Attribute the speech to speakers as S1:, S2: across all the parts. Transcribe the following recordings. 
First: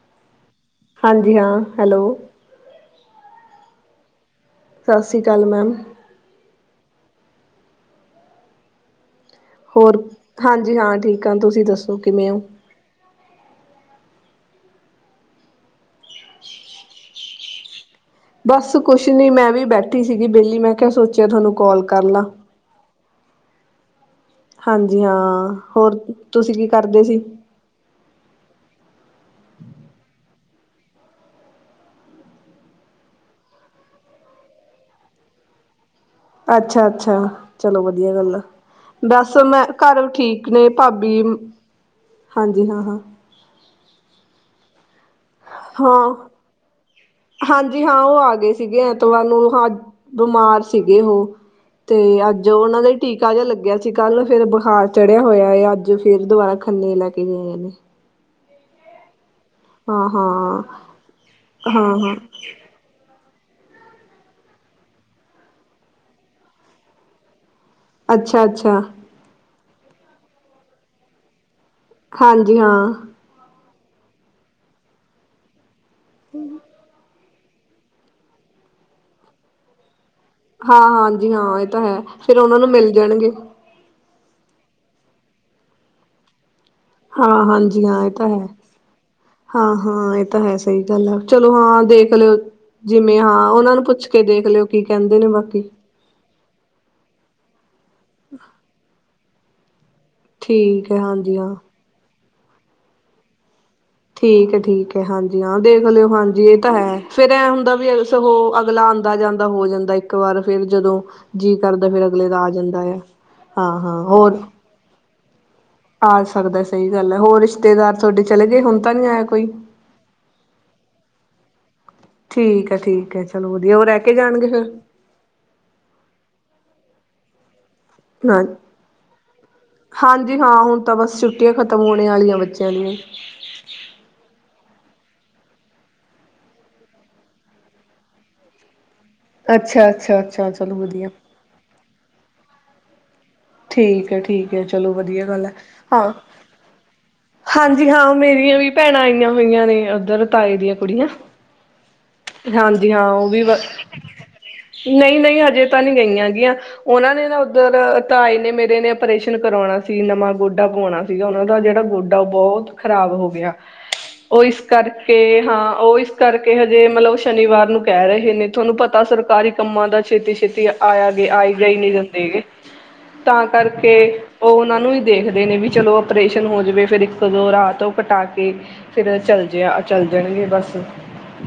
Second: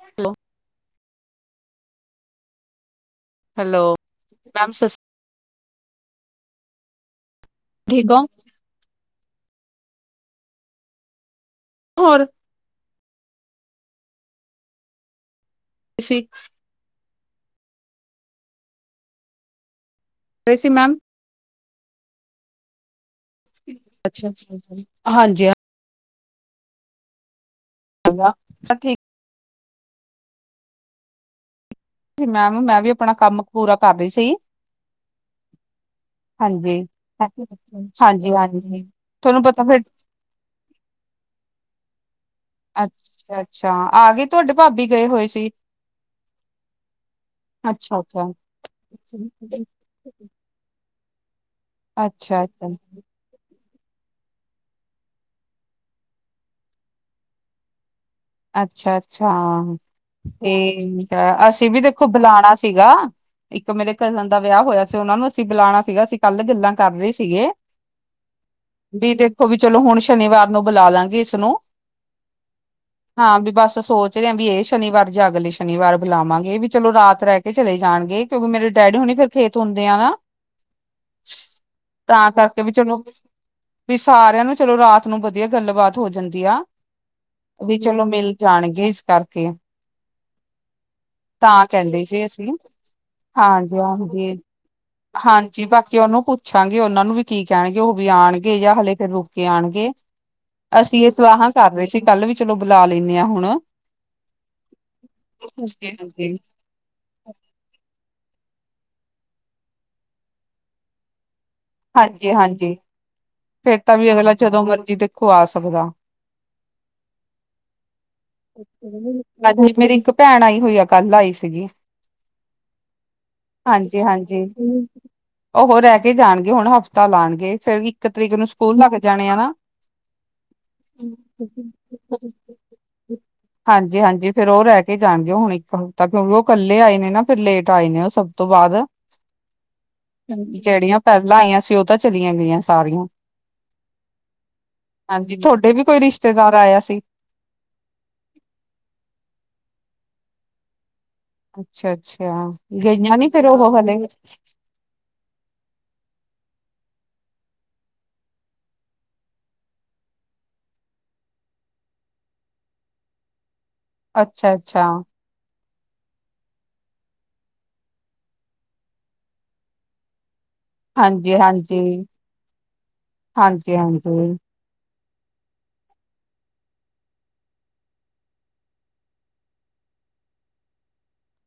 S1: Hello.
S2: ਹਾਂਜੀ ਹਾਂ hello.
S1: Hello. Ma'am ਸਸ
S2: ਸਤਿ ਸ੍ਰੀ ਅਕਾਲ ਮੈਮ।
S1: ਠੀਕ ਹੋ।
S2: ਹੋਰ ਹਾਂਜੀ ਹਾਂ ਠੀਕ ਆ, ਤੁਸੀਂ ਦੱਸੋ
S1: ਹੋਰ
S2: ਕਿਵੇਂ ਹੋ?
S1: ਅਸੀ
S2: ਬਸ ਕੁਛ ਨੀ ਮੈਂ ਵੀ ਬੈਠੀ ਸੀਗੀ
S1: ਰਹੇ
S2: ਵਿਹਲੀ,
S1: ਸੀ
S2: ਮੈਂ ਕਿਹਾ
S1: ਮੈਮ
S2: ਸੋਚਿਆ ਤੁਹਾਨੂੰ ਕਾਲ ਕਰ ਲਾ।
S1: [unintelligible]
S2: ਹਾਂਜੀ ਹਾਂ, ਹੋਰ ਤੁਸੀਂ ਕੀ ਕਰਦੇ ਸੀ।
S1: ਹੈਗਾ, ਸਭ ਠੀਕ ਜੀ ਮੈਮ, ਮੈਂ ਵੀ ਆਪਣਾ ਕੰਮ ਪੂਰਾ ਕਰ ਰਹੀ ਸੀ। ਹਾਂਜੀ।
S2: ਅੱਛਾ ਅੱਛਾ, ਚਲੋ ਵਧੀਆ
S1: ਹਾਂਜੀ,
S2: ਗੱਲ ਐ,
S1: ਹਾਂਜੀ
S2: ਬਸ
S1: ਤੁਹਾਨੂੰ ਪਤਾ
S2: ਮੈਂ
S1: ਫਿਰ
S2: ਘਰ ਠੀਕ ਨੇ ਭਾਬੀ, ਹਾਂਜੀ ਹਾਂ ਹਾਂ।
S1: ਅੱਛਾ, ਅੱਛਾ, ਆ ਗਈ ਤੁਹਾਡੇ ਭਾਬੀ ਗਏ ਹੋਏ ਸੀ।
S2: ਹਾਂ ਹਾਂਜੀ ਹਾਂ,
S1: ਅੱਛਾ,
S2: ਔ
S1: ਅੱਛਾ।
S2: ਆ ਗਏ ਸੀਗੇ
S1: ਅੱਛਾ,
S2: ਐਤਵਾਰ ਨੂੰ, ਹਾਂ ਬਿਮਾਰ ਸੀ। ਏਹੋ, ਤੇ
S1: ਅੱਛਾ,
S2: ਅੱਜ ਉਹਨਾਂ ਦਾ ਟੀਕਾ ਜਿਹਾ ਲੱਗਿਆ ਕੱਲ ਫੇਰ ਬੁਖਾਰ ਚੜਿਆ ਹੋਇਆ, ਅੱਜ ਫਿਰ ਦੁਬਾਰਾ ਖੰਨੇ ਲੈ ਕੇ ਗਏ ਨੇ।
S1: ਅੱਛਾ ਜੀ। ਅੱਛਾ
S2: ਹਾਂ
S1: ਫਿਰ
S2: ਹਾਂ
S1: ਠੀਕ ਐ, ਅਸੀਂ ਵੀ
S2: ਹਾਂ
S1: ਦੇਖੋ
S2: ਹਾਂ
S1: ਬੁਲਾਣਾ ਸੀਗਾ। ਇੱਕ ਮੇਰੇ ਕਜ਼ਨ ਦਾ ਵਿਆਹ ਹੋਇਆ ਸੀ, ਉਹਨਾ ਨੂੰ ਅਸੀਂ ਬੁਲਾਉਣਾ ਸੀਗਾ, ਅਸੀਂ ਕੱਲ ਗੱਲਾਂ ਕਰ ਰਹੇ ਸੀਗੇ।
S2: ਅੱਛਾ ਅੱਛਾ।
S1: ਵੀ ਦੇਖੋ ਵੀ ਚਲੋ ਹੁਣ ਸ਼ਨੀਵਾਰ ਨੂੰ ਬੁਲਾ ਲਾਂਗੇ ਇਸਨੂੰ
S2: ਹਾਂਜੀ। ਹਾਂ
S1: ਹਾਂ ਵੀ ਬਸ ਸੋਚ ਰਿਹਾ ਆ, ਇਹ ਸ਼ਨੀਵਾਰ ਜਾ ਅਗਲੇ ਸ਼ਨੀਵਾਰ ਬੁਲਾਵਾਂਗੇ, ਵੀ ਚਲੋ ਰਾਤ ਰਹਿ ਕੇ ਚਲੇ ਜਾਣਗੇ, ਕਿਉਂਕਿ ਮੇਰੇ ਡੈਡੀ ਹੁਣੀ ਫਿਰ ਖੇਤ ਹੁੰਦੇ ਆ ਨਾ।
S2: ਹਾਂ ਹਾਂਜੀ ਹਾਂ, ਇਹ ਤਾਂ ਹੈ, ਫੇਰ ਉਹਨਾਂ
S1: ਕਰਕੇ
S2: ਨੂੰ
S1: ਵੀ
S2: ਮਿਲ
S1: ਚਲੋ
S2: ਜਾਣਗੇ।
S1: ਵੀ ਸਾਰਿਆਂ ਨੂੰ ਚਲੋ ਰਾਤ ਨੂੰ ਵਧੀਆ ਗੱਲਬਾਤ ਹੋ ਜਾਂਦੀ ਆ।
S2: ਹਾਂ
S1: ਵੀ
S2: ਹਾਂਜੀ ਹਾਂ
S1: ਚਲੋ
S2: ਇਹ ਤਾਂ
S1: ਮਿਲ
S2: ਹੈ
S1: ਜਾਣਗੇ ਇਸ ਕਰਕੇ,
S2: ਹਾਂ ਹਾਂ ਇਹ ਤਾਂ ਹੈ ਸਹੀ ਗੱਲ ਆ ਚਲੋ
S1: ਤਾਂ
S2: ਹਾਂ
S1: ਕਹਿੰਦੇ
S2: ਦੇਖ
S1: ਸੀ ਏ
S2: ਲਿਓ
S1: ਸੀ
S2: ਜਿਵੇਂ ਹਾਂ ਉਹਨਾਂ ਨੂੰ ਪੁੱਛ ਕੇ ਦੇਖ ਲਿਓ ਕਿ
S1: ਹਾਂਜੀ ਬਾਕੀ ਔਨੂੰ ਪੁੱਛਾਂਗੇ, ਔਨਾਂ ਨੂੰ ਵੀ ਕੀ ਕਹਿਣਗੇ ਔ ਵੀ ਆਉਣਗੇ ਜਾਂ ਹਲੇੇ ਫਿਰ ਰੁ ਕੇ ਆਉਣਗੇ,
S2: ਠੀਕ ਹੈ
S1: ਅਸੀਂ ਇਹ
S2: ਹਾਂਜੀ
S1: ਸਲਾਹਾਂ
S2: ਹਾਂ
S1: ਕਰ ਰਹੇ ਸੀ ਕੱਲ ਵੀ ਚਲੋ ਬੁਲਾ ਲੈਂਦੇ ਹਾਂ ਹੁਣ
S2: ਠੀਕ ਹੈ, ਠੀਕ ਹੈ, ਹਾਂਜੀ ਹਾਂ ਦੇਖ ਲਿਓ ਹਾਂਜੀ ਇਹ ਤਾਂ ਹੈ ਫੇਰ ਐ ਹੁੰਦਾ ਵੀ ਅਗਲਾ ਆਉਂਦਾ ਜਾਂਦਾ ਹੋ ਜਾਂਦਾ ਇੱਕ ਵਾਰ, ਫੇਰ ਜਦੋਂ ਜੀਅ ਕਰਦਾ ਫੇਰ ਅਗਲੇ ਦਾ ਆ
S1: ਹਾਂਜੀ-ਹਾਂਜੀ
S2: ਜਾਂਦਾ ਐ
S1: ਫੇਰ ਤਾਂ ਵੀ ਅਗਲਾ ਜਦੋਂ ਮਰਜੀ ਦੇਖੋ ਆਸ
S2: ਆ ਸਕਦਾ ਸਹੀ ਗੱਲ ਹੈ, ਹੋਰ ਰਿਸ਼ਤੇਦਾਰ ਤੁਹਾਡੇ ਚਲੇ ਗਏ, ਹੁਣ ਤਾਂ ਨਹੀਂ ਆਇਆ ਕੋਈ।
S1: ਹਾਂਜੀ ਮੇਰੀ ਇੱਕ ਭੈਣ ਆਈ ਹੋਈ ਆ ਕੱਲ ਆਈ ਸੀਗੀ
S2: ਠੀਕ ਹੈ ਠੀਕ ਹੈ ਚਲੋ ਵਧੀਆ ਉਹ ਰਹਿ
S1: ਹਾਂਜੀ
S2: ਕੇ
S1: ਹਾਂਜੀ
S2: ਜਾਣਗੇ ਫਿਰ
S1: ਔਹ ਰਹਿ ਕੇ ਜਾਣਗੇ ਹੁਣ ਹਫ਼ਤੇ ਤਾ ਲਾਉਣਗੇ ਫਿਰਰ ਵੀ ਇੱਕ ਤਰੀਕ
S2: ਹਾਂ
S1: ਨੂੰ ਸਕੂਲ ਲੱਗ ਜਾਣੇ ਆ ਨਾ
S2: ਹਾਂਜੀ ਹਾਂ ਹੁਣ ਤਾਂ ਬਸ ਛੁੱਟੀਆਂ ਖ਼ਤਮ ਹੋਣੇ ਵਾਲੀਆਂ ਬੱਚਿਆਂ ਦੀਆਂ
S1: ਹਾਂਜੀ ਹਾਂਜੀ ਫਿਰ ਉਹ ਰਹਿ ਕੇ ਜਾਣਗੇ ਹੁਣ ਇੱਕ ਹਫ਼ਤਾ, ਕਿਉਂਕਿ ਉਹ ਇਕੱਲੇ ਆਏ ਨੇ ਨਾ ਫਿਰ ਲੇਟ ਆਏ ਨੇ ਉਹ ਸਭ ਤੋਂ ਬਾਅਦ
S2: ਅੱਛਾ ਅੱਛਾ ਅੱਛਾ ਚਲੋ
S1: ਜਿਹੜੀਆਂ
S2: ਵਧੀਆ
S1: ਪਹਿਲਾਂ ਆਈਆਂ ਸੀ, ਉਹ ਤਾਂ ਚਲੀਆਂ ਗਈਆਂ ਸਾਰੀਆਂ
S2: ਠੀਕ ਹੈ ਠੀਕ ਹੈ ਚਲੋ ਵਧੀਆ
S1: ਹਾਂਜੀ
S2: ਗੱਲ ਹੈ,
S1: ਤੁਹਾਡੇ ਵੀ ਕੋਈ
S2: ਹਾਂ
S1: ਰਿਸ਼ਤੇਦਾਰ ਆਇਆ ਸੀ।
S2: ਹਾਂਜੀ ਹਾਂ ਮੇਰੀਆਂ ਵੀ ਭੈਣਾਂ ਆਈਆਂ ਹੋਈਆਂ ਨੇ, ਉੱਧਰ ਤਾਏ ਦੀਆਂ ਕੁੜੀਆਂ।
S1: ਅੱਛਾ ਅੱਛਾ
S2: ਹਾਂਜੀ ਹਾਂ
S1: ਗਈਆਂ ਨੀ
S2: ਵੀ
S1: ਫੇਰ ਉਹ ਹਾਲੇ
S2: ਨਹੀਂ ਨਹੀਂ ਹਜੇ ਤਾਂ ਨਹੀਂ ਗਈਆਂ ਹੈਗੀਆਂ, ਉਹਨਾਂ ਨੇ ਨਾ ਉੱਧਰ ਤਾਏ ਨੇ ਮੇਰੇ ਨੇ ਆਪਰੇਸ਼ਨ ਕਰਵਾਉਣਾ ਸੀ ਨਵਾਂ ਗੋਡਾ ਪਾਵਾਉਣਾ ਸੀਗਾ, ਉਹਨਾਂ ਦਾ ਜਿਹੜਾ ਗੋਡਾ ਉਹ ਬਹੁਤ ਖ਼ਰਾਬ ਹੋ ਗਿਆ। ਔ ਇਸ
S1: ਅੱਛਾ-ਅੱਛਾ
S2: ਕਰਕੇ ਹਾਂ ਔ ਇਸ ਕਰਕੇ ਹਜੇ ਮਤਲਬ ਸ਼ਨੀਵਾਰ ਨੂੰ ਕਹਿ ਰਹੇ ਨੇ, ਤੁਹਾਨੂੰ ਪਤਾ ਸਰਕਾਰੀ ਕੰਮਾਂ ਦਾ ਛੇਤੀ ਛੇਤੀ ਆਇਆ ਗ ਆਏ ਗ ਹੀ
S1: ਹਾਂਜੀ-ਹਾਂਜੀ,
S2: ਨਹੀਂ ਦਿੰਦੇ, ਤਾਂ ਕਰਕੇ
S1: ਹਾਂਜੀ-ਹਾਂਜੀ।
S2: ਉਹ ਉਹਨਾਂ ਨੂੰ ਨੂੰ ਵੀ ਦੇਖਦੇ ਨੇ ਵੀ ਚਲੋ ਆਪਰੇਸ਼ਨ ਹੋ ਜਾਵੇ, ਫਿਰ ਇੱਕ ਦੋ ਰਾਤ ਉਹ ਕਟਾ ਤੇ, ਫੇਰ ਚੱਲ ਜ ਚੱਲ ਜਾਣਗੇ ਬਸ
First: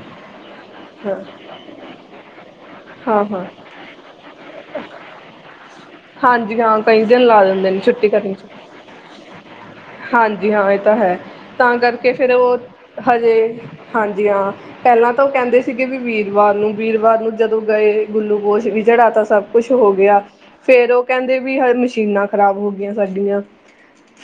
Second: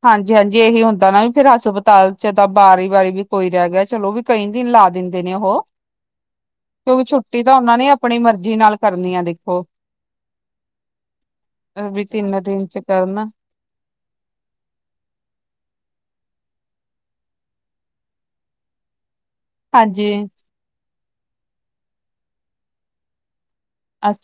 S1: ਹਾਂਜੀ ਹਾਂਜੀ ਇਹੀ ਹੁੰਦਾ
S2: ਹਾਂ
S1: ਨਾ ਵੀ ਫਿਰ ਹਸਪਤਾਲ ਚ ਤਾਂ ਵਾਰੀ ਵਾਰੀ
S2: ਹਾਂ
S1: ਵੀ
S2: ਹਾਂ
S1: ਕੋਈ ਰਹਿ ਗਿਆ, ਚਲੋ ਵੀ ਕਈ ਦਿਨ ਭਾ ਦਿੰਦੇ ਨੇ ਉਹ।
S2: ਹਾਂਜੀ ਹਾਂ
S1: ਕਿਉਂਕਿ,
S2: ਕਈ ਦਿਨ
S1: ਛੁੱਟੀ
S2: ਲਾ
S1: ਤਾਂ
S2: ਦਿੰਦੇ
S1: ਉਹਨਾਂ ਨੇ
S2: ਛੁੱਟੀ
S1: ਆਪਣੀ
S2: ਕਰਨ ਚ
S1: ਮਰਜ਼ੀ ਨਾਲ ਕਰਨੀ ਆ ਦੇਖੋ।
S2: ਹਾਂਜੀ ਹਾਂ ਇਹ ਤਾਂ ਹੈ ਤਾਂ
S1: ਵੀ
S2: ਕਰਕੇ ਫੇਰ
S1: ਤਿੰਨ
S2: ਉਹ
S1: ਦਿਨ ਚ ਕਰਨ
S2: ਹਜੇ ਹਾਂਜੀ ਹਾਂ। ਪਹਿਲਾਂ ਤਾਂ ਉਹ ਕਹਿੰਦੇ ਸੀਗੇ ਵੀ ਵੀਰਵਾਰ ਨੂੰ ਵੀਰਵਾਰ ਨੂੰ ਜਦੋਂ ਗਏ ਗੁੱਲੂਕੋਸ਼ ਵੀ ਚੜਾ ਤਾ। ਸਭ ਕੁਛ ਹੋ
S1: ਹਾਂਜੀ
S2: ਗਿਆ ਫੇਰ ਉਹ ਕਹਿੰਦੇ ਵੀ ਹ ਮਸ਼ੀਨਾਂ ਖ਼ਰਾਬ ਹੋ ਗਈਆਂ ਸਾਡੀਆਂ।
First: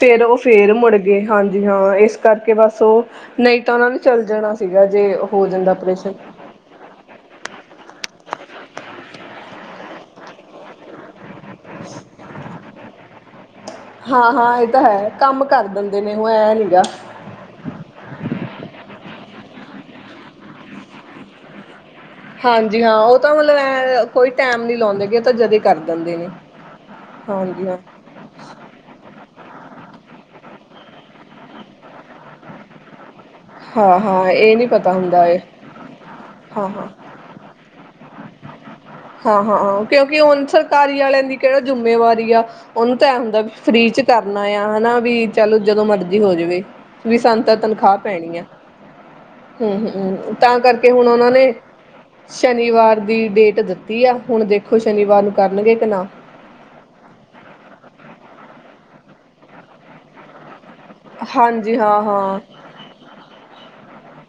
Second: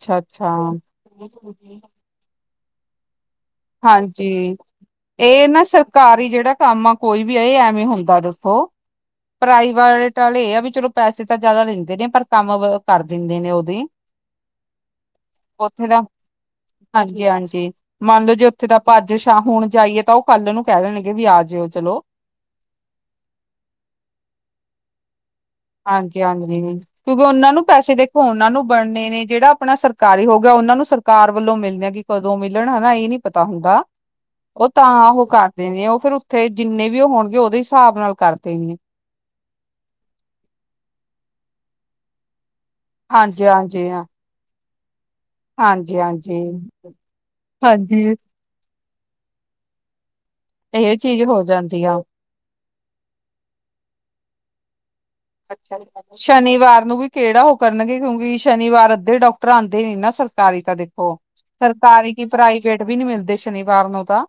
S2: ਫੇਰ ਉਹ ਫੇਰ ਮੁੜ ਗਏ ਹਾਂਜੀ ਹਾਂ ਇਸ ਕਰਕੇ ਬਸ ਉਹ ਨਹੀਂ ਤਾਂ ਉਹਨਾ ਨੇ ਚੱਲ
S1: ਹਾਂਜੀ
S2: ਜਾਣਾ ਸੀਗਾ। ਜੇ ਹੋ
S1: ਇਹ ਨਾ
S2: ਜਾਂਦਾ ਆਪਰੇਸ਼ਨ
S1: ਸਰਕਾਰੀ ਜਿਹੜਾ ਕੰਮ ਆ ਕੋਈ ਵੀ ਆ ਇਹ ਐਵੇਂ ਹੁੰਦਾ ਦੱਸੋ। ਪ੍ਰਾਈਵੇਟ ਵਾਲੇ ਇਹ ਆ ਵੀ ਚਲੋ ਪੈਸੇ। ਤਾਂ ਜ਼ਿਆਦਾ ਲੈਂਦੇ ਨੇ ਪਰ ਕੰਮ ਕਰ ਦਿੰਦੇ ਨੇ ਉਹ ਵੀ।
S2: ਹਾਂ ਹਾਂ ਇਹ ਤਾਂ ਹੈ ਕੰਮ ਕਰ
S1: ਉੱਥੇ ਦਾ
S2: ਦਿੰਦੇ ਨੇ ਉਹ ਐ ਨੀ ਗਾ
S1: ਹਾਂਜੀ ਹਾਂਜੀ ਮੰਨ ਲੋ ਜੀ ਉੱਥੇ। ਆਪਾਂ ਅੱਜ ਸ਼ਾਮ ਹੁਣ ਜਾਈਏ ਤਾਂ ਉਹ ਕੱਲ ਨੂੰ ਕਹਿ ਦੇਣਗੇ ਵੀ ਆ ਜਾਇਓ ਚਲੋ।
S2: ਹਾਂਜੀ ਹਾਂ, ਉਹ ਤਾਂ ਮਤਲਬ ਐ ਕੋਈ ਟੈਮ ਨੀ ਲਾਉਂਦੇ ਗ
S1: ਹਾਂਜੀ ਹਾਂਜੀ ਕਿਉਂਕਿ ਉਹਨਾਂ ਨੂੰ
S2: ਹਾਂਜੀ ਹਾਂ
S1: ਪੈਸੇ ਦੇਖੋ ਉਹਨਾਂ ਨੂੰ ਬਣਨੇ ਨੇ ਜਿਹੜਾ ਆਪਣਾ ਸਰਕਾਰੀ ਹੋ। ਉਹਨਾਂ ਨੂੰ ਸਰਕਾਰ ਵੱਲੋਂ ਮਿਲਦੇ ਕਿ ਕਦੋਂ ਮਿਲਣ ਹੈ ਨਾ ਇਹ ਨਹੀਂ। ਪਤਾ ਹੁੰਦਾ
S2: ਹਾਂ ਹਾਂ ਇਹ ਨੀ
S1: ਉਹ
S2: ਪਤਾ
S1: ਤਾਂ
S2: ਹੁੰਦਾ
S1: ਉਹ
S2: ਇਹ
S1: ਕਰਦੇ ਨੇ ਉਹ ਫਿਰ ਉੱਥੇ
S2: ਹਾਂ ਹਾਂ
S1: ਜਿੰਨੇ ਵੀ ਉਹ ਹੋਣਗੇ ਉਹਦੇ ਹਿਸਾਬ ਨਾਲ ਕਰਦੇ ਵੀ ਨੇ।
S2: ਹਾਂ ਹਾਂ ਕਿਉਂਕਿ ਹੁਣ ਸਰਕਾਰੀ ਵਾਲਿਆਂ ਦੀ ਕਿਹੜਾ ਜਿੰਮੇਵਾਰੀ ਆ। ਉਹਨੂੰ ਤਾਂ ਇਹ ਹੁੰਦਾ
S1: ਹਾਂਜੀ
S2: ਵੀ
S1: ਹਾਂਜੀ
S2: ਫਰੀ ਚ
S1: ਹਾਂ।
S2: ਕਰਨਾ ਆ ਹਨਾ। ਵੀ ਚੱਲ ਜਦੋਂ
S1: ਹਾਂਜੀ
S2: ਮਰਜੀ ਹੋ
S1: ਹਾਂਜੀ
S2: ਜਾਵੇ ਵੀ ਸਾਨੂੰ ਤਾਂ ਤਨਖਾਹ
S1: ਹਾਂਜੀ
S2: ਪੈਣੀ ਆ। ਹਮ ਹਮ ਤਾਂ ਕਰਕੇ
S1: ਇਹ
S2: ਹੁਣ
S1: ਚੀਜ਼
S2: ਉਹਨਾਂ
S1: ਹੋ
S2: ਨੇ।
S1: ਜਾਂਦੀ ਆ
S2: ਸ਼ਨੀਵਾਰ ਦੀ ਡੇਟ ਦਿੱਤੀ ਆ ਹੁਣ ਦੇਖੋ। ਸ਼ਨੀਵਾਰ ਨੂੰ ਕਰਨਗੇ
S1: ਅੱਛਾ
S2: ਕਿ ਨਾ
S1: ਸ਼ਨੀਵਾਰ ਨੂੰ ਵੀ ਕਿਹੜਾ ਹੋ। ਕਰਨਗੇ ਕਿਉਂਕਿ ਸ਼ਨੀਵਾਰ ਅੱਧੇ ਡਾਕਟਰ ਆਉਂਦੇ ਨੇ ਨਾ ਸਰਕਾਰੀ। ਤਾਂ ਦੇਖੋ
S2: ਹਾਂਜੀ ਹਾਂ
S1: ਸਰਕਾਰੀ ਕਿ
S2: ਹਾਂ
S1: ਪ੍ਰਾਈਵੇਟ ਵੀ ਨੀ ਮਿਲਦੇ ਸ਼ਨੀਵਾਰ ਨੂੰ ਤਾਂ।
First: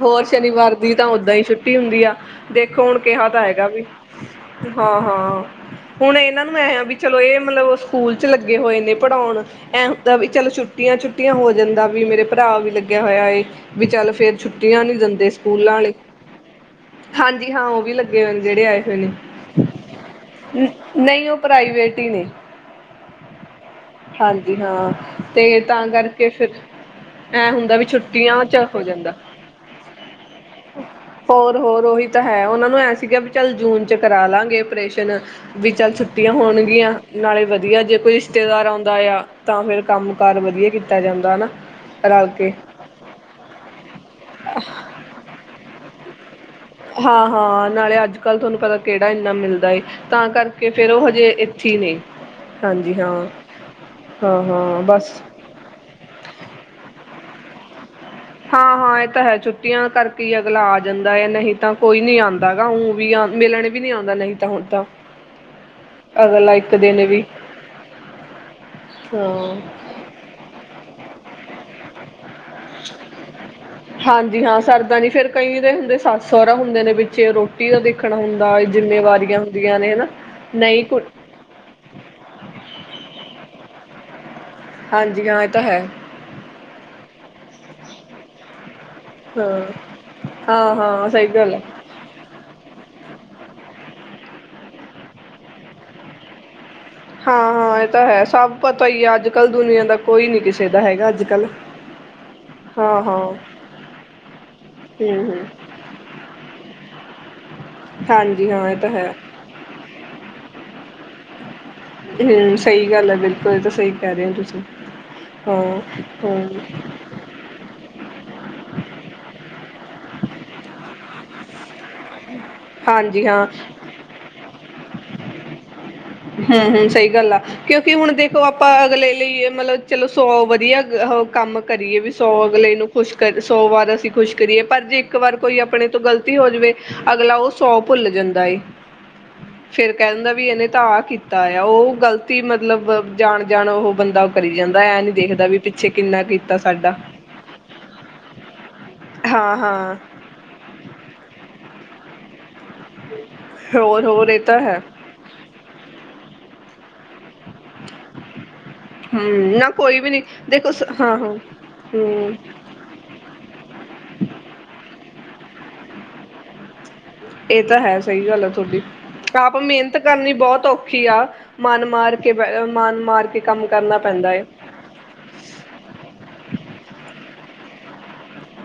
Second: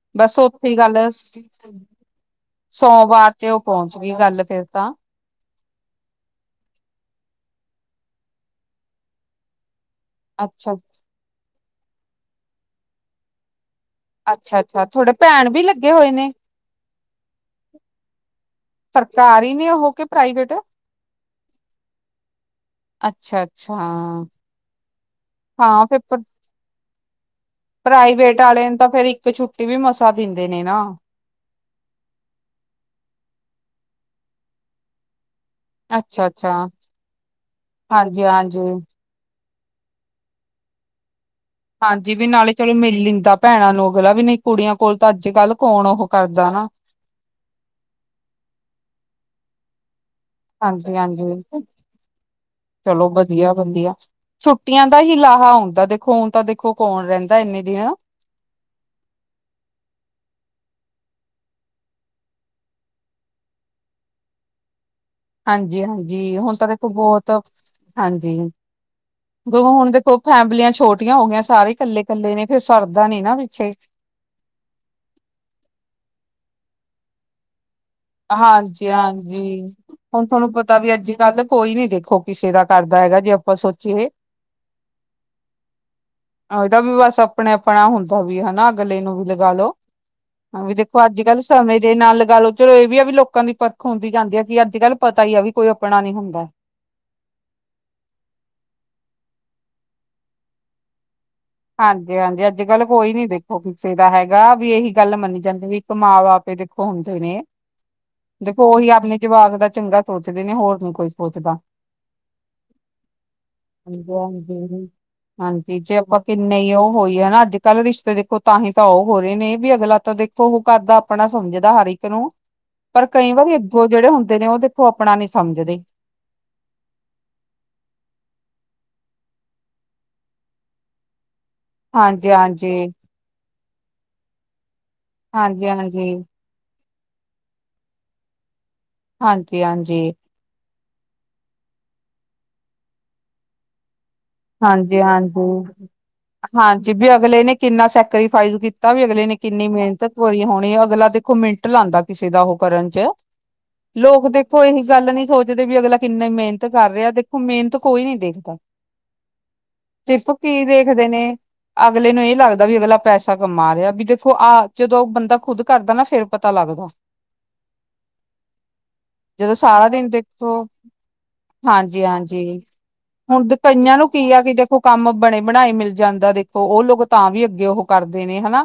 S2: ਹੋਰ
S1: ਬਸ ਉੱਥੇ
S2: ਸ਼ਨੀਵਾਰ
S1: ਹੀ
S2: ਦੀ
S1: ਗੱਲ
S2: ਤਾਂ ਓਦਾਂ ਹੀ ਛੁੱਟੀ ਹੁੰਦੀ ਆ ਦੇਖੋ ਹੁਣ ਕਿਹਾ
S1: ਸੋਮਵਾਰ
S2: ਤਾਂ
S1: ਤੇ ਉਹ
S2: ਹੈਗਾ ਵੀ।
S1: ਪਹੁੰਚ ਗਈ ਗੱਲ ਫੇਰ ਤਾਂ
S2: ਹਾਂ ਹਾਂ। ਹੁਣ ਇਹਨਾਂ ਨੂੰ ਐ ਵੀ ਚਲੋ ਇਹ ਮਤਲਬ ਸਕੂਲ ਚ ਲੱਗੇ ਹੋਏ ਨੇ ਪੜ੍ਹਾਉਣ। ਤਾਂ ਵੀ ਚੱਲ
S1: ਅੱਛਾ
S2: ਛੁੱਟੀਆਂ ਛੁੱਟੀਆਂ ਹੋ ਜਾਂਦਾ ਵੀ ਮੇਰੇ ਭਰਾ ਵੀ ਲੱਗਿਆ ਹੋਇਆ ਵੀ ਚੱਲ। ਫੇਰ
S1: ਅੱਛਾ
S2: ਛੁੱਟੀਆਂ
S1: ਅੱਛਾ
S2: ਨੀ
S1: ਤੁਹਾਡੇ
S2: ਦਿੰਦੇ
S1: ਭੈਣ ਵੀ
S2: ਸਕੂਲਾਂ
S1: ਲੱਗੇ
S2: ਵਾਲੇ
S1: ਹੋਏ ਨੇ
S2: ਹਾਂਜੀ ਹਾਂ ਉਹ ਵੀ ਲੱਗੇ ਹੋਏ। ਜਿਹੜੇ ਆਏ ਹੋਏ ਨੇ
S1: ਸਰਕਾਰੀ ਨੇ ਉਹ ਕੇ ਪ੍ਰਾਈਵੇਟ
S2: ਨਹੀਂ ਉਹ ਪ੍ਰਾਈਵੇਟ ਹੀ ਨੇ।
S1: ਅੱਛਾ ਅੱਛਾ।
S2: ਹਾਂਜੀ ਹਾਂ ਤੇ ਤਾਂ ਕਰਕੇ ਫਿਰ ਐ ਹੁੰਦਾ ਵੀ
S1: ਪ੍ਰਾਈਵੇਟ
S2: ਛੁੱਟੀਆਂ ਚ
S1: ਵਾਲੇ ਨੂੰ
S2: ਹੋ
S1: ਤਾਂ ਫੇਰ
S2: ਜਾਂਦਾ।
S1: ਇੱਕ ਛੁੱਟੀ ਵੀ ਮਸਾਂ ਦਿੰਦੇ ਨੇ ਨਾ
S2: ਹੋਰ ਹੋਰ ਉਹੀ ਤਾਂ ਹੈ ਉਹਨਾਂ ਨੂੰ ਐ ਸੀਗਾ ਵੀ ਚੱਲ ਜੂਨ। ' ਕਰਾ ਲਵਾਂਗੇ ਆਪਰੇਸ਼ਨ। ਵੀ ਚੱਲ
S1: ਅੱਛਾ
S2: ਛੁੱਟੀਆਂ
S1: ਅੱਛਾ
S2: ਹੋਣਗੀਆਂ ਨਾਲੇ ਵਧੀਆ ਜੇ ਕੋਈ
S1: ਹਾਂਜੀ
S2: ਰਿਸ਼ਤੇਦਾਰ
S1: ਹਾਂਜੀ
S2: ਆਉਂਦਾ ਆ। ਤਾਂ ਫੇਰ ਕੰਮ ਕਾਰ ਵਧੀਆ ਕੀਤਾ ਜਾਂਦਾ ਨਾ।
S1: ਹਾਂਜੀ ਵੀ ਨਾਲੇ ਚਲੋ ਮਿਲ ਲੀਤਾਂ ਦਾ ਭੈਣਾਂ ਨੂੰ ਅਗਲਾ ਵੀ ਨਹੀਂ ਕੁੜੀਆਂ ਕੋਲ ਤਾਂ ਅੱਜ ਕੱਲ ਕੌਣ ਉਹ। ਕਰਦਾ ਹਨਾਂ।
S2: ਹਾਂ ਹਾਂ ਨਾਲੇ ਅੱਜ ਕੱਲ੍ਹ ਤੁਹਾਨੂੰ ਪਤਾ ਕਿਹੜਾ ਇੰਨਾ ਮਿਲਦਾ ਏ। ਤਾਂ ਕਰਕੇ ਫੇਰ
S1: ਹਾਂਜੀ
S2: ਉਹ ਹਜੇ
S1: ਹਾਂਜੀ
S2: ਇੱਥੇ ਹੀ ਨੇ। ਹਾਂਜੀ
S1: ਚਲੋ
S2: ਹਾਂ,
S1: ਵਧੀਆ ਵਧੀਆ
S2: ਹਾਂ-ਹਾਂ
S1: ਛੁੱਟੀਆਂ ਦਾ
S2: ਬਸ
S1: ਹੀ ਲਾਹਾ ਆਉਂਦਾ ਦੇਖੋ ਉ ਤਾਂ ਦੇਖੋ ਕੌਣ ਰਹਿੰਦਾ। ਇੰਨੇ ਦਿਨ।
S2: ਹਾਂ ਹਾਂ ਇਹ ਤਾਂ ਹੈ ਛੁੱਟੀਆਂ ਕਰਕੇ ਹੀ ਅਗਲਾ ਆ ਜਾਂਦਾ ਹੈ, ਨਹੀਂ ਤਾਂ ਕੋਈ ਨੀ ਆਉਂਦਾ ਊ ਵੀ। ਮਿਲਣ ਵੀ ਨਹੀਂ ਆਉਂਦਾ ਨਹੀਂ ਤਾਂ ਹੁਣ ਤਾਂ
S1: ਹਾਂਜੀ ਹਾਂਜੀ
S2: ਅਗਲਾ
S1: ਹੁਣ ਤਾਂ
S2: ਇੱਕ
S1: ਦੇਖੋ
S2: ਦਿਨ ਵੀ
S1: ਬਹੁਤ ਹਾਂਜੀ।
S2: ਹਾਂ
S1: ਦੇੋ ਹੁਣ ਦੇਖੋ ਫੈਮਲੀਆਂ ਛੋਟੀਆਂ ਹੋ ਗਈਆਂ ਸਾਰੇ ਇਕੱਲੇ ਕੱਲੇ ਨੇ। ਫਿਰ ਸਰਦਾ ਨੀ ਨਾ ਪਿੱਛੇ
S2: ਹਾਂਜੀ ਹਾਂ ਸਰਦਾ ਨੀ ਫੇਰ ਕਈ ਦੇ ਹੁੰਦੇ ਸੱਸ ਸਹੁਰਾ ਰਾ ਹੁੰਦੇ ਨੇ ਵਿੱਚ ਰੋਟੀ। ਦਾ ਦੇਖਣਾ ਹੁੰਦਾ
S1: ਹਾਂਜੀ
S2: ਜਿੰਮੇਵਾਰੀਆਂ
S1: ਹਾਂਜੀ
S2: ਹੁੰਦੀਆਂ ਨੇ ਹਨਾ
S1: ਹੁਣ ਤੁਹਾਨੂੰ ਪਤਾ
S2: ਨਹੀਂ
S1: ਵੀ
S2: ਕੁ
S1: ਅੱਜ ਕੱਲ ਕੋਈ ਨੀ ਦੇਖੋ ਕਿਸੇ ਦਾ ਕਰਦਾ। ਹੈਗਾ ਜੇ ਆਪਾਂ ਸੋਚੀਏ।
S2: ਹਾਂਜੀ ਹਾਂ ਇਹ ਤਾਂ ਹੈ।
S1: ਇਹਦਾ ਵੀ ਬਸ ਆਪਣੇ ਆਪਣਾ ਹੁੰਦਾ ਵੀ ਹਨਾ। ਗਲੇ ਨੂੰ ਵੀ
S2: ਹਾਂ
S1: ਲਗਾ ਲੋ ਹਾਂ ਵੀ ਦੇਖੋ ਅੱਜ
S2: ਸਹੀ
S1: ਕੱਲ੍ਹ
S2: ਗੱਲ ਹੈ
S1: ਸਮੇਂ ਦੇ ਨਾਲ ਲਗਾ ਲੋ। ਵੀ ਆ ਵੀ ਲੋਕਾਂ ਦੀ ਪਰਖ ਹੁੰਦੀ ਜਾਂਦੀ ਹੈ ਕਿ ਅੱਜ ਕੱਲ ਪਤਾ ਹੀ ਆ ਵੀ ਕੋਈ ਆਪਣਾ ਨੀ ਹੁੰਦਾ।
S2: ਹਾਂ -ਹਾਂ ਇਹ ਤਾਂ ਹੈ ਸਭ ਪਤਾ ਹੀ ਹੈ ਅੱਜ ਕੱਲ੍ਹ ਦੁਨੀਆਂ ਦਾ ਕੋਈ ਨੀ ਕਿਸੇ ਦਾ ਹੈਗਾ ਅੱਜ ਕੱਲ੍ਹ
S1: ਹਾਂਜੀ- ਹਾਂਜੀ ਅੱਜ ਕੱਲ੍ਹ
S2: ਹਾਂ
S1: ਕੋਈ
S2: ਹਾਂ
S1: ਨੀ ਦੇਖੋ ਕਿਸੇ ਦਾ ਹੈਗਾ ਵੀ ਇਹੀ ਗੱਲ
S2: ਹਮ
S1: ਮੰਨੀ
S2: ਹਮ
S1: ਜਾਂਦੀ ਇੱਕ ਮਾਂ-ਬਾਪ ਦੇਖੋ ਹੁੰਦੇ ਨੇ।
S2: ਹਾਂਜੀ ਹਾਂ
S1: ਦੇਖੋ
S2: ਇਹ
S1: ਉਹੀ
S2: ਤਾਂ ਹੈ
S1: ਆਪਣੇ ਜਵਾਕ ਦਾ ਚੰਗਾ ਸੋਚਦੇ ਨੇ ਹੋਰ ਨ ਕੋਈ ਸੋਚਦਾ।
S2: ਹੂੰ ਸਹੀ ਗੱਲ ਹੈ ਬਿਲਕੁਲ ਇਹ ਤਾਂ ਸਹੀ ਕਹਿ ਰਹੇ ਹੋ ਤੁਸੀਂ
S1: ਹਾਂਜੀ
S2: ਹੂੰ।
S1: ਜੇ ਆਪਾਂ ਕਿੰਨੇ ਉਹ ਹੋਈ ਹਨਾ ਅੱਜ ਕੱਲ੍ਹ ਰਿਸ਼ਤੇ ਦੇਖੋ ਤਾਂਹੀ ਤਾਂ ਉਹ ਹੋ ਰਹੇ ਨੇ ਵੀ ਅਗਲਾ ਤਾਂ ਦੇਖੋ ਉਹ ਕਰਦਾ ਆਪਣਾ ਸਮਝਦਾ ਹਰ ਇੱਕ ਨੂੰ ਪਰ
S2: ਹਾਂਜੀ
S1: ਕਈ
S2: ਹਾਂ
S1: ਵਾਰੀ ਅੱਗੋਂ ਜਿਹੜੇ ਹੁੰਦੇ ਨੇ ਉਹ ਦੇਖੋ ਆਪਣਾ ਨੀ ਸਮਝਦੇ।
S2: ਹੂੰ-ਹੂੰ ਸਹੀ ਗੱਲ ਆ ਕਿਉਂਕਿ ਹੁਣ ਦੇਖੋ ਆਪਾਂ ਅਗਲੇ ਲਈ ਮਤਲਬ ਚਲੋ ਸੌ ਵਧੀਆ ਉਹ ਕੰਮ ਕਰੀਏ ਵੀ ਸੌ
S1: ਹਾਂਜੀ
S2: ਅਗਲੇ ਨੂੰ
S1: ਹਾਂਜੀ
S2: ਖੁਸ਼ ਕਰ ਸੌ ਵਾਰ ਅਸੀਂ ਖੁਸ਼ ਕਰੀਏ। ਪਰ ਜੇ ਇੱਕ ਵਾਰ ਕੋਈ
S1: ਹਾਂਜੀ
S2: ਆਪਣੇ ਤੋਂ
S1: ਹਾਂਜੀ
S2: ਗ਼ਲਤੀ ਹੋ ਜਾਵੇ ਅਗਲਾ ਉਹ ਸੌ ਭੁੱਲ ਜਾਂਦਾ ਏ।
S1: ਹਾਂਜੀ-
S2: ਫੇਰ
S1: ਹਾਂਜੀ।
S2: ਕਹਿ ਦਿੰਦਾ ਵੀ ਇਹਨੇ ਤਾਂ ਕੀਤਾ ਆ ਉਹ ਗ਼ਲਤੀ ਮਤਲਬ ਜਾਣ- ਜਾਣ ਉਹ ਬੰਦਾ ਉਹ ਕਰੀ ਜਾਂਦਾ ਐ
S1: ਹਾਂਜੀ-
S2: ਨੀ
S1: ਹਾਂਜੀ
S2: ਦੇਖਦਾ ਵੀ ਪਿੱਛੇ ਕਿੰਨਾ ਕੀਤਾ
S1: -ਹਾਂਜੀ
S2: ਸਾਡਾ
S1: ਵੀ ਅਗਲੇ ਨੇ ਕਿੰਨਾ ਸੈਕਰੀਫਾਈਸ ਕੀਤਾ ਵੀ ਅਗਲੇ ਨੇ
S2: ਹਾਂ
S1: ਕਿੰਨੀ
S2: ਹਾਂ
S1: ਮਿਹਨਤ ਵਾਲ ਹੋਣੀ ਅਗਲਾ ਦੇਖੋ ਮਿੰਟ ਲਾਉਂਦਾ ਕਿਸੇ ਦਾ ਉਹ ਕਰਨ 'ਚ
S2: ਹੋਰ
S1: ਲੋਕ
S2: ਹੋਰ ਇਹ ਤਾਂ
S1: ਦੇਖੋ
S2: ਹੈ
S1: ਇਹੀ ਗੱਲ ਨੀ ਸੋਚਦੇ ਵੀ ਅਗਲਾ ਕਿੰਨੇ ਮਿਹਨਤ ਕਰ ਰਿਹਾ ਦੇਖੋ ਮੇਹਨਤ ਕੋਈ ਨੀ ਦੇਖਦਾ
S2: ਹੂੰ ਨਾ ਕੋਈ ਵੀ ਨੀ
S1: ਸਿਰਫ ਕੀ
S2: ਦੇਖੋ
S1: ਦੇਖਦੇ
S2: ਹਾਂ
S1: ਨੇ
S2: -ਹਾਂ।
S1: ਅਗਲੇ ਨੂੰ ਇਹ
S2: ਹੂੰ
S1: ਲੱਗਦਾ ਵੀ ਅਗਲਾ ਪੈਸਾ ਕਮਾ ਰਿਹਾ ਵੀ ਦੇਖੋ ਆਹ ਜਦੋਂ ਬੰਦਾ ਖੁਦ ਘਰ ਦਾ ਨਾ ਫੇਰ ਪਤਾ ਲੱਗਦਾ।
S2: ਇਹ ਤਾਂ ਹੈ ਸਹੀ ਗੱਲ ਹੈ ਤੁਹਾਡੀ
S1: ਜਦੋਂ
S2: ਆਪ
S1: ਸਾਰਾ
S2: ਮਿਹਨਤ
S1: ਦਿਨ
S2: ਕਰਨੀ
S1: ਦੇਖੋ
S2: ਬਹੁਤ ਔਖੀ ਆ ਮਨ
S1: ਹਾਂਜੀ
S2: ਮਾਰ ਕੇ ਬ
S1: ਹਾਂਜੀ
S2: ਮਨ ਮਾਰ ਕੇ
S1: ਹੁਣ
S2: ਕੰਮ
S1: ਕਈਆਂ
S2: ਕਰਨਾ
S1: ਨੂੰ ਕੀ
S2: ਪੈਂਦਾ
S1: ਆ
S2: ਏ
S1: ਕਿ ਦੇਖੋ ਕੰਮ ਬਣੇ ਬਣਾਏ ਮਿਲ ਜਾਂਦਾ ਦੇਖੋ ਉਹ ਲੋਕ ਤਾਂ ਵੀ ਅੱਗੇ ਉਹ ਕਰਦੇ ਨੇ ਹਨਾ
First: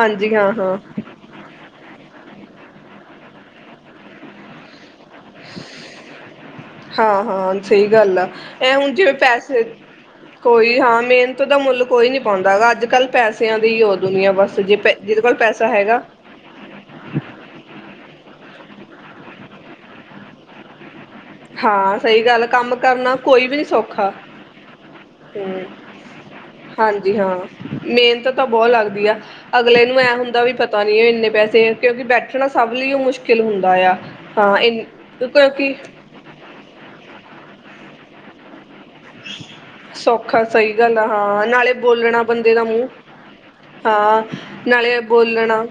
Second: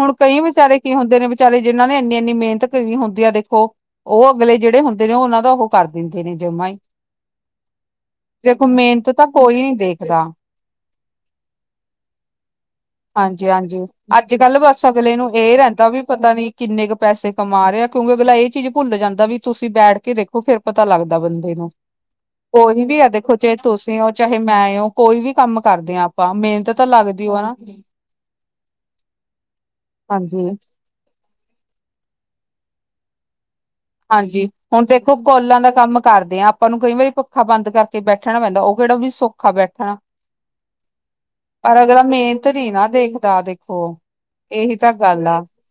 S1: ਹੁਣ ਕਈ
S2: ਹਾਂ ਹਾਂ
S1: ਵਿਚਾਰੇ ਕੀ ਹੁੰਦੇ ਨੇ ਵਿਚਾਰੇ ਜਿਹਨਾਂ ਨੇ ਇੰਨੀ ਮਿਹਨਤ ਈ ਹੁੰਦੀ ਆ ਦੇਖੋ ਉਹ ਅਗਲੇ ਜਿਹੜੇ ਹੁੰਦੇ ਨੇ ਉਹਨਾਂ ਦਾ ਉਹ ਕਰ ਦਿੰਦੇ ਨੇ ਜਮਾ ਹੀ
S2: ਹਾਂ ਹਾਂ ਸਹੀ ਗੱਲ ਆ
S1: ਦੇਖੋ
S2: ਇਹ ਹੁਣ
S1: ਮਿਹਨਤ
S2: ਜਿਵੇਂ
S1: ਤਾਂ ਕੋਈ
S2: ਪੈਸੇ
S1: ਨੀ ਦੇਖਦਾ।
S2: ਕੋਈ ਹਾਂ ਮਿਹਨਤ ਦਾ ਮੁੱਲ ਕੋਈ ਨੀ ਪਾਉਂਦਾ ਹੈਗਾ ਅੱਜ ਕੱਲ
S1: ਹਾਂਜੀ
S2: ਪੈਸਿਆਂ ਦੀ
S1: ਹਾਂਜੀ
S2: ਹੀ ਉਹ ਦੁਨੀਆ
S1: ਅੱਜ
S2: ਬਸ
S1: ਕੱਲ
S2: ਜੇ
S1: ਅਗਲੇ
S2: ਜਿਹਦੇ
S1: ਨੂੰ
S2: ਕੋਲ
S1: ਇਹ
S2: ਪੈਸਾ
S1: ਰਹਿੰਦਾ ਵੀ
S2: ਹੈਗਾ
S1: ਪਤਾ ਨੀ ਕਿੰਨੇ ਕ ਪੈਸੇ ਕਮਾ ਰਿਹਾ ਆ ਕਿਉਂਕਿ ਅਗਲਾ ਇਹ ਚੀਜ਼ ਭੁੱਲ ਜਾਂਦਾ ਵੀ ਤੁਸੀਂ ਬੈਠ ਕੇ ਦੇਖੋ ਫੇਰ ਪਤਾ ਲੱਗ ਬੰਦੇ ਨੂੰ
S2: ਹਾਂ ਸਹੀ ਗੱਲ ਕੰਮ
S1: ਕੋਈ ਵੀ ਆ
S2: ਕਰਨਾ
S1: ਦੇਖੋ
S2: ਕੋਈ
S1: ਜੇ
S2: ਵੀ ਨੀ
S1: ਤੁਸੀਂ ਉਹ
S2: ਸੌਖਾ
S1: ਚਾਹੇ ਮੈਂ ਉਹ ਕੋਈ ਵੀ ਕੰਮ
S2: ਹਮ
S1: ਕਰਦੇ ਹਾਂ ਆਪਾਂ ਮਿਹਨਤ ਤਾਂ
S2: ਹਾਂਜੀ
S1: ਲੱਗਦੀ ਔ
S2: ਹਾਂ
S1: ਹੈ ਨਾ।
S2: ਮਿਹਨਤ ਤਾਂ ਬਹੁਤ ਲੱਗਦੀ ਆ ਅਗਲੇ ਨੂੰ ਐਂ ਹੁੰਦਾ
S1: ਹਾਂਜੀ
S2: ਵੀ ਪਤਾ ਨੀ ਇੰਨੇ ਪੈਸੇ ਕਿਉਂਕਿ ਬੈਠਣਾ ਸਭ ਲਈ ਉਹ ਮੁਸ਼ਕਿਲ ਹੁੰਦਾ ਆ
S1: ਹਾਂਜੀ
S2: ਹਾਂ ਇ
S1: ਹੁਣ ਦੇਖੋ ਕੋਲਾਂ ਦਾ
S2: ਕਿਉਂਕਿ
S1: ਕੰਮ ਕਰਦੇ ਹਾਂ ਆਪਾਂ ਨੂੰ ਕਈ ਵਾਰੀ ਪੱਖਾ ਬੰਦ ਕਰਕੇ ਬੈਠਣਾ ਪੈਂਦਾ ਉਹ ਕਿਹੜਾ ਵੀ ਸੌਖਾ ਬੈਠਣਾ
S2: ਸੌਖਾ ਸਹੀ ਗੱਲ ਆ ਹਾਂ ਨਾਲੇ
S1: ਪਰ ਅਗਲਾ
S2: ਬੋਲਣਾ
S1: ਮਿਹਨਤ
S2: ਬੰਦੇ ਦਾ
S1: ਨੀ ਨਾ
S2: ਮੂੰਹ
S1: ਦੇਖਦਾ ਦੇਖੋ।
S2: ਹਾਂ
S1: ਇਹੀ ਤਾਂ
S2: ਨਾਲੇ
S1: ਗੱਲ ਆ
S2: ਬੋਲਣਾ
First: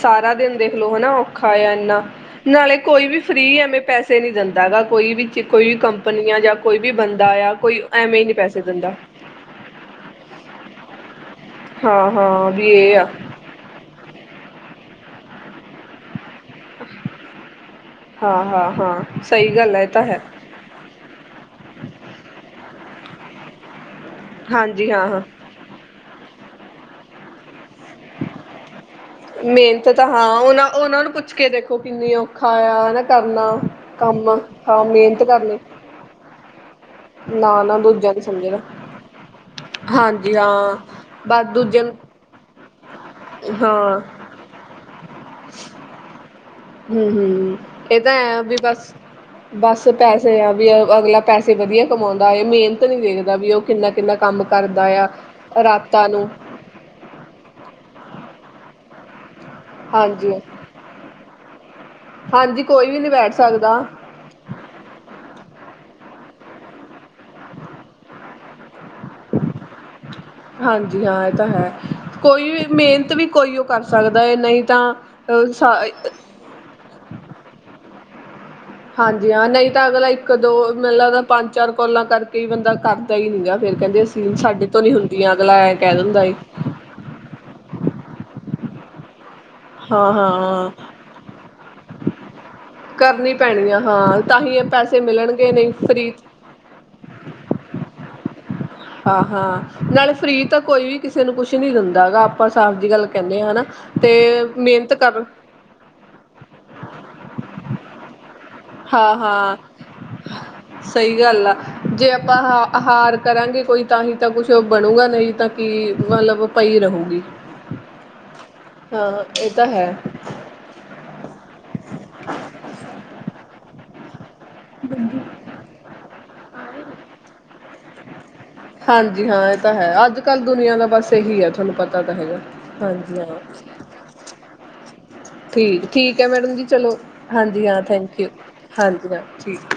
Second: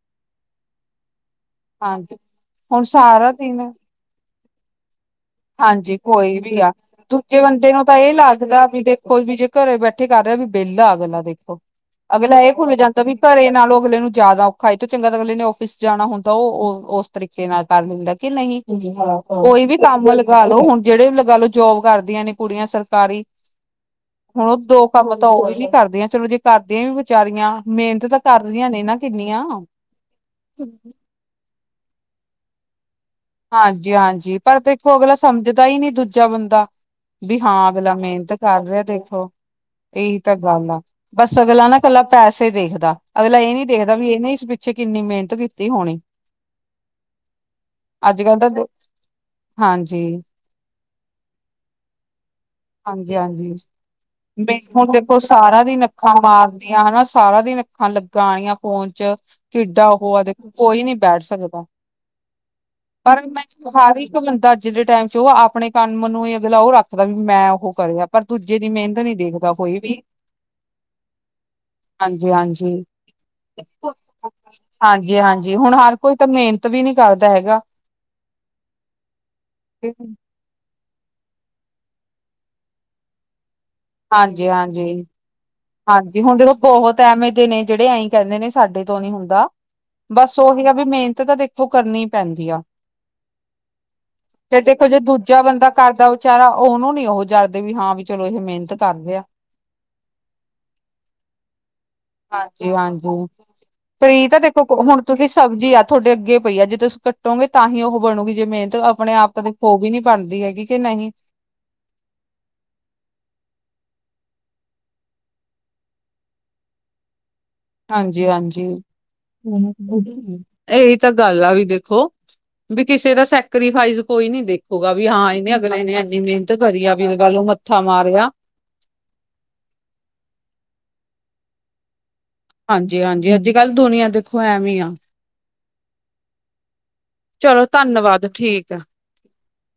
S2: ਸਾਰਾ ਦਿਨ ਦੇਖਲੋ ਹੈ ਨਾ ਉਹ ਔਖਾ ਆ ਇਨਾ
S1: ਹਾਂਜੀ
S2: ਨਾਲੇ
S1: ਹੁਣ
S2: ਕੋਈ ਵੀ
S1: ਸਾਰਾ
S2: ਫ੍ਰਰੀ
S1: ਦਿਨ
S2: ਐਵੇਂ ਪੈਸੇ ਨੀ ਦਿੰਦਾ ਹੈਗਾ ਕੋਈ ਵੀ 'ਚ ਕੋਈ ਵੀ
S1: ਹਾਂਜੀ
S2: ਕੰਪਨੀ ਜਾਂ
S1: ਆ
S2: ਕੋਈ ਵੀ ਬੰਦਾ
S1: ਦੂਜੇ
S2: ਆ।
S1: ਬੰਦੇ
S2: ਕੋਈ
S1: ਨੂੰ ਤਾਂ ਇਹ
S2: ਐਵੇਂ ਹੀ ਨਹੀਂ ਪੈਸੇ
S1: ਲੱਗਦਾ ਵੀ
S2: ਦਿੰਦਾ
S1: ਦੇਖੋ ਵੀ ਜੇ ਘਰੇ ਬੈਠੇ ਕਰ ਰਿਹਾ ਵੀ ਬੇਲਾ ਅਗਲਾ ਦੇਖੋ।
S2: ਹਾਂ
S1: ਅਗਲਾ
S2: ਹਾਂ
S1: ਇਹ ਭੁੱਲ ਜਾਂਦਾ
S2: ਆ
S1: ਵੀ ਘਰੇ ਨਾਲੋਂ ਅਗਲੇ ਨੂੰ ਜ਼ਿਆਦਾ ਔਖਾ ਹੈ ਇਹ ਤੋਂ ਚੰਗਾ ਤਾਂ ਅਗਲੇ ਨੇ ਔਫਿਸ ਜਾਣਾ ਹੁੰਦ ਉਹ ਉਸ ਤਰੀਕੇ ਨਾਲ ਕਰ ਲੈਂਦਾ ਕਿ
S2: ਹਾਂ
S1: ਨਹੀਂ
S2: ਹਾਂ ਹਾਂ ਸਹੀ
S1: ਕੋਈ
S2: ਗੱਲ
S1: ਵੀ
S2: ਹੈ ਇਹ ਤਾਂ
S1: ਕੰਮ
S2: ਹੈ
S1: ਲਗਾ ਲੋੋ ਹੁਣ ਜਿਹੜੇ ਗਲ ਜੋਬ ਕਰਦੀਆਂ ਨੇ ਕੁੜੀਆਂ ਸਰਕਾਰੀ ਹੁਣ ਉਹ ਦੋ
S2: ਹਾਂਜੀ ਹਾਂ
S1: ਕੰਮ
S2: ਹਾਂ
S1: ਤਾਂ ਉਹੀ ਨੀ ਕਰਦੀਆਂ ਚਲੋ ਜੇ ਕਰਦੀਆਂ ਵੀ ਵਿਚਾਰੀਆਂ ਮਿਹਨਤ ਤਾਂ ਕਰ ਰਹੀਆਂ ਨੇ ਨਾ ਕਿੰਨੀਆਂ
S2: ਪੁਛ ਕੇ ਦੇਖੋ ਕਿੰਨੀ ਔਖਾ ਆ ਹੈ ਨਾ। ਕਰਨਾ
S1: ਹਾਂਜੀ
S2: ਕੰਮ
S1: ਹਾਂਜੀ ਪਰ
S2: ਹਾਂ
S1: ਦੇਖੋ ਅਗਲਾ
S2: ਮਿਹਨਤ ਕਰਨੀ।
S1: ਸਮਝਦਾ ਹੀ ਨਹੀਂ ਦੂਜਾ ਬੰਦਾ ਵੀ
S2: ਨਾ
S1: ਹਾਂ
S2: ਨਾ
S1: ਅਗਲਾ
S2: ਦੂਜਿਆਂ ਨੂੰ
S1: ਮਿਹਨਤ
S2: ਸਮਝਣਾ
S1: ਕਰ ਰਿਹਾ ਦੇਖੋ। ਇਹੀ ਤਾਂ
S2: ਹਾਂਜੀ
S1: ਗੱਲ
S2: ਹਾਂ
S1: ਆ ਬਸ ਅਗਲਾ ਨਾ
S2: ਦੂਜੇ ਨੂੰ
S1: ਇਕੱਲਾ ਪੈਸੇ ਦੇਖਦਾ ਅਗਲਾ ਇਹ ਨੀ ਦੇਖਦਾ
S2: ਹਾਂ
S1: ਵੀ ਇਹ ਨਾ ਇਸ। ਪਿਛੇ ਕਿੰਨੀ ਮਿਹਨਤ ਕੀਤੀ ਹੋਣੀ।
S2: ਹਮ ਹਮ ਇਹ ਤਾਂ
S1: ਅੱਜ ਕੱਲ
S2: ਹੈ ਵੀ ਬਸ ਬਸ
S1: ਹਾਂਜੀ
S2: ਪੈਸੇ ਆ ਵੀ। ਅਗਲਾ ਪੈਸੇ ਵਧੀਆ ਕਮਾਉਂ। ਮਿਹਨਤ ਵੀ
S1: ਹਾਂਜੀ
S2: ਦੇਖਦਾ ਵੀ
S1: ਹਾਂਜੀ
S2: ਉਹ ਕਿੰਨਾ ਕਿੰਨਾ ਕੰਮ ਕਰਦਾ
S1: ਹੁਣ
S2: ਆ
S1: ਦੇਖੋ ਸਾਰਾ ਦਿਨ
S2: ਰਾਤਾਂ
S1: ਅੱਖਾਂ
S2: ਨੂੰ।
S1: ਮਾਰਦੀਆਂ ਹਨਾ ਸਾਰਾ ਦਿਨ ਅੱਖਾਂ ਲੱਗਾਣੀਆਂ ਫੋਨ ਚ। ਕਿੱਡਾ ਉਹ ਆ
S2: ਹਾਂਜੀ
S1: ਦੇਖੋ ਕੋਈ ਨਹੀਂ ਬੈਠ ਸਕਦਾ।
S2: ਹਾਂਜੀ ਕੋਈ ਵੀ ਨਹੀਂ
S1: ਪਰ
S2: ਬੈਠ
S1: ਮੈਂ
S2: ਸਕਦਾ
S1: ਹਰ ਇੱਕ ਬੰਦਾ ਅੱਜ ਦੇ ਟਾਈਮ ਚ ਉਹ ਆਪਣੇ ਕੰਮ ਨੂੰ [unintelligible] ਅਗਲਾ ਉਹ ਰੱਖਦਾ ਵੀ ਮੈਂ ਉਹ ਕਰਿਆ ਪਰ ਦੂਜੇ ਦੀ ਮਿਹਨਤ ਨੀ ਦੇਖਦਾ ਕੋਈ ਵੀ।
S2: ਹਾਂਜੀ ਹਾਂ ਇਹ ਤਾਂ ਹੈ।
S1: ਹਾਂਜੀ
S2: ਕੋਈ ਵੀ ਮਿਹਨਤ ਵੀ ਕੋਈ ਉਹ ਕਰ
S1: -ਹਾਂਜੀ-
S2: ਸਕਦਾ ਹੈ ਨਹੀਂ
S1: ਹਾਂਜੀ -ਹਾਂਜੀ ਹੁਣ
S2: ਤਾਂ
S1: ਹਰ ਕੋਈ ਤਾਂ ਮਿਹਨਤ ਵੀ ਨੀ ਕਰਦਾ ਹੈਗਾ।
S2: [inaudible] ਹਾਂਜੀ ਹਾਂ ਨਹੀਂ ਤਾਂ ਅਗਲਾ ਇੱਕ ਦੋ ਮੈਨੁ ਲੱਗਦਾ ਪੰਜ ਚਾਰ ਕੋਲਾਂ ਕਰਕੇ ਬੰਦਾ ਕਰਦਾ ਹੀ ਨੀ ਗਾ। ਫੇਰ ਕਹਿੰਦੇ ਅਸੀਂ
S1: ਹਾਂਜੀ
S2: ਸਾਡੇ ਤੋਂ ਨੀ
S1: ਹਾਂਜੀ
S2: ਹੁੰਦੀਆਂ ਅਗਲਾ ਕਹਿ
S1: ਹਾਂਜੀ
S2: ਦਿੰਦਾ ਏ
S1: ਹੁਣ ਦੇਖੋ ਬਹੁਤ ਐਵੇਂ ਜੇ ਨੇ ਜਿਹੜੇ ਐਈ ਕਹਿੰਦੇ ਨੇ ਸਾਡੇ ਤੋਂ ਨੀ ਹੁੰਦਾ।
S2: ਹਾਂ
S1: ਬਸ ਉਹੀ
S2: ਹਾਂ
S1: ਆ ਵੀ ਮਿਹਨਤ ਤਾਂ ਦੇਖੋ ਕਰਨੀ ਪੈਂਦੀ ਆ।
S2: ਕਰਨੀ ਪੈਣੀ ਆ ਹਾਂ ਤਾਂ ਹੀ
S1: ਤੇ
S2: ਇਹ
S1: ਦੇਖੋ ਜੇ
S2: ਪੈਸੇ
S1: ਦੂਜਾ
S2: ਮਿਲਣਗੇ
S1: ਬੰਦਾ
S2: ਨਹੀਂ
S1: ਕਰਦਾ
S2: ਫਰੀ
S1: ਵਿਚਾਰਾ ਉਹਨੂੰ ਨੀ ਉਹ [unintelligible] [unintelligible] ਆ
S2: [unintelligible] ਤਾਂ ਕੋਈ ਵੀ ਕਿਸੇ ਨੂੰ ਕੁਛ ਨੀ ਦਿੰਦਾ ਹੈਗਾ ਆਪਾਂ
S1: ਹਾਂਜੀ
S2: ਸਾਫ਼ ਜੀ ਗੱਲ
S1: ਹਾਂਜੀ
S2: ਕਹਨੇ ਹਾ ਨਾ ਤੇ ਮਿਹਨਤ ਕਰਨ
S1: ਜੀ ਆ ਤੁਹਾਡੇ ਅੱਗੇ ਪਈ ਆ ਜੇ ਤੁਸੀਂ ਕੱਟੋਗੇ ਤਾਂ ਹੀ ਉਹ ਬਣੂਗੀ। ਜੇ ਮਿਹਨਤ
S2: ਹਾਂ
S1: ਆਪਣੇ ਆਪ ਤਾਂ
S2: ਹਾਂ
S1: ਦੇਖੋ ਉਹ ਵੀ ਨੀ ਬਣਦੀ ਹੈਗੀ ਕਿ ਨਹੀਂ
S2: ਸਹੀ ਗੱਲ ਆ ਜੇ ਆਪਾਂ ਹਾਰ ਕਰ। ਕਹਾਂਗੇ ਕੋਈ ਤਾਂ ਹੀ ਤਾਂ ਕੁਛ ਬਣੂਗਾ ਨਹੀਂ ਤਾਂ ਕਿ ਮਤਲਬ ਪਈ ਰਹੂਗੀ।
S1: ਹਾਂਜੀ ਹਾਂਜੀ।
S2: ਹਾਂ ਇਹ ਤਾਂ ਹੈ
S1: ਏਹੀ ਤਾਂ ਗੱਲ ਆ ਵੀ ਦੇਖੋ ਵੀ ਕਿਸੇ ਦਾ [unintelligible] ਸੈਕਰੀਫਾਈਸ ਕੋਈ ਨੀ ਦੇਖੂਗਾ ਵੀ ਹਾਂ ਇਹਨੇ ਅਗਲੇਨੇ ਇੰਨੀ ਮਿਹਨਤ ਕਰੀ ਆ ਵੀ [unintelligible] [unintelligible]
S2: ਹਾਂਜੀ ਹਾਂ ਇਹ ਤਾਂ ਹੈ ਅੱਜ ਕੱਲ੍ਹ ਦੁਨੀਆਂ ਦਾ ਬਸ ਇਹੀ ਹੈ ਤੁਹਾਨੂੰ ਪਤਾ। ਤਾਂ ਹੈਗਾ ਹਾਂਜੀ
S1: ਹਾਂਜੀ--ਹਾਂਜੀ
S2: ਹਾਂ
S1: ਅਜ ਕੱਲ ਦੁਨੀਆਂ ਦੇਖੋ ਐਵੇਂ ਆ।
S2: ਠੀਕ ਠੀਕ ਹੈ ਮੈਡਮ ਜੀ ਚਲੋ।
S1: ਚਲੋ
S2: ਹਾਂਜੀ ਹਾਂ ਥੈਂਕ ਯੂ
S1: ਧੰਨਵਾਦ ਠੀਕ ਹੈ
S2: ਹਾਂਜੀ ਹਾਂ ਠੀਕ।